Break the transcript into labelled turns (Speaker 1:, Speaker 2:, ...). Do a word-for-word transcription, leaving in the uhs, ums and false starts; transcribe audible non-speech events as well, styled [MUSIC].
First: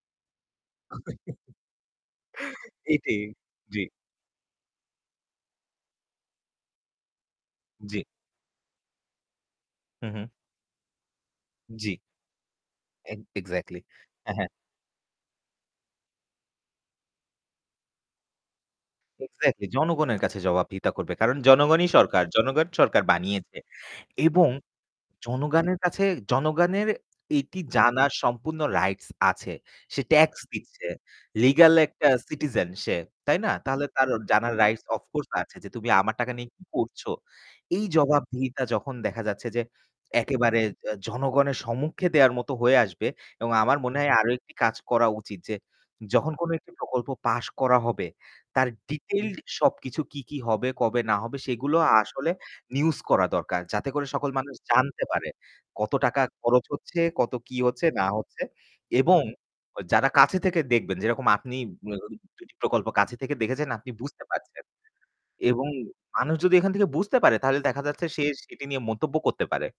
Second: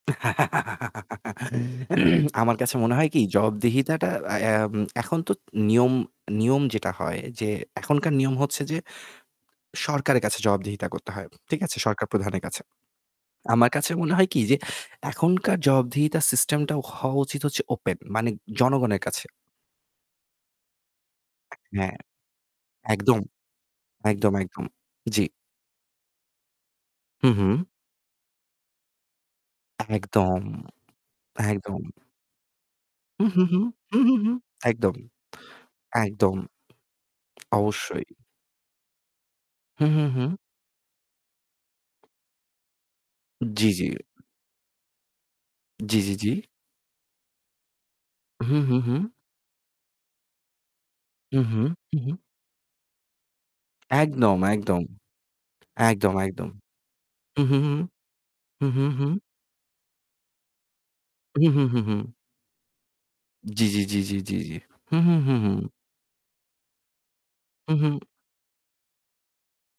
Speaker 1: [LAUGHS] [CLEARS THROAT] আমার
Speaker 2: [CHUCKLES]
Speaker 1: কাছে মনে হয়
Speaker 2: এটি,
Speaker 1: কি
Speaker 2: জি।
Speaker 1: জবাবদিহিতাটা আ এম এখন তো নিয়ম নিয়ম যেটা হয় যে
Speaker 2: জি।
Speaker 1: এখনকার নিয়ম হচ্ছে যে
Speaker 2: হুম,
Speaker 1: সরকারের
Speaker 2: হুম।
Speaker 1: কাছে জবাবদিহিতা করতে হয়। ঠিক আছে?
Speaker 2: জি।
Speaker 1: সরকার প্রধানের কাছে।
Speaker 2: এগ
Speaker 1: আমার
Speaker 2: এক্স্যাক্টলি।
Speaker 1: কাছে মনে হয়
Speaker 2: হ্যাঁ,
Speaker 1: কি
Speaker 2: হ্যাঁ।
Speaker 1: যে এখনকার জবাবদিহিতা সিস্টেমটা হওয়া উচিত হচ্ছে ওপেন, মানে জনগণের কাছে।
Speaker 2: এক্স্যাক্টলি। জনগণের কাছে জবাবদিহিতা করবে কারণ জনগণই
Speaker 1: হ্যাঁ,
Speaker 2: সরকার। জনগণ সরকার
Speaker 1: একদম,
Speaker 2: বানিয়েছে
Speaker 1: একদম,
Speaker 2: এবং
Speaker 1: একদম। জি।
Speaker 2: জনগানের কাছে জনগানের
Speaker 1: হুম,
Speaker 2: এটি
Speaker 1: হুম।
Speaker 2: জানার সম্পূর্ণ রাইটস আছে। সে ট্যাক্স
Speaker 1: একদম,
Speaker 2: দিচ্ছে। লিগাল
Speaker 1: একদম।
Speaker 2: একটা সিটিজেন সে,
Speaker 1: হুম,
Speaker 2: তাই
Speaker 1: হুম,
Speaker 2: না?
Speaker 1: হুম।
Speaker 2: তাহলে
Speaker 1: হুম,
Speaker 2: তার
Speaker 1: হুম, হুম।
Speaker 2: জানার রাইটস
Speaker 1: একদম,
Speaker 2: অফকোর্স আছে যে, "তুমি আমার টাকা
Speaker 1: একদম।
Speaker 2: নিয়ে কি করছো।" এই
Speaker 1: অবশ্যই।
Speaker 2: জবাবদিহিতা যখন দেখা যাচ্ছে যে
Speaker 1: হুম, হুম, হুম।
Speaker 2: একেবারে অ্যা জনগণের সম্মুখে দেওয়ার মতো হয়ে আসবে
Speaker 1: উম
Speaker 2: এবং
Speaker 1: জি,
Speaker 2: আমার
Speaker 1: জি।
Speaker 2: মনে হয় আরও একটি কাজ করা উচিত যে,
Speaker 1: জি, জি, জি।
Speaker 2: যখন কোন একটি প্রকল্প পাস করা হবে
Speaker 1: হুম,
Speaker 2: তার
Speaker 1: হুম, হুম।
Speaker 2: ডিটেইলড সবকিছু কী, কী হবে, কবে না হবে
Speaker 1: হুম, হুম,
Speaker 2: সেগুলো
Speaker 1: হুম, হুম।
Speaker 2: আসলে news করা দরকার। যাতে করে সকল
Speaker 1: একদম,
Speaker 2: মানুষ
Speaker 1: একদম।
Speaker 2: জানতে পারে কত
Speaker 1: একদম,
Speaker 2: টাকা
Speaker 1: একদম।
Speaker 2: খরচ হচ্ছে, কত
Speaker 1: হুম,
Speaker 2: কী
Speaker 1: হুম, হুম।
Speaker 2: হচ্ছে না হচ্ছে
Speaker 1: হুম, হুম, হুম।
Speaker 2: এবং যারা কাছে থেকে দেখবেন, যেরকম
Speaker 1: হুম,
Speaker 2: আপনি
Speaker 1: হুম, হুম,
Speaker 2: অ্যা
Speaker 1: হুম।
Speaker 2: একটি প্রকল্প কাছে থেকে
Speaker 1: জি,
Speaker 2: দেখেছেন,
Speaker 1: জি,
Speaker 2: আপনি
Speaker 1: জি, জি,
Speaker 2: বুঝতে
Speaker 1: জি, জি।
Speaker 2: পারছেন
Speaker 1: হুম, হুম, হুম, হুম।
Speaker 2: এবং মানুষ যদি এখান থেকে বুঝতে পারে তাহলে
Speaker 1: হুম,
Speaker 2: দেখা
Speaker 1: হুম।
Speaker 2: যাচ্ছে সে সেটি নিয়ে মন্তব্য করতে পারে।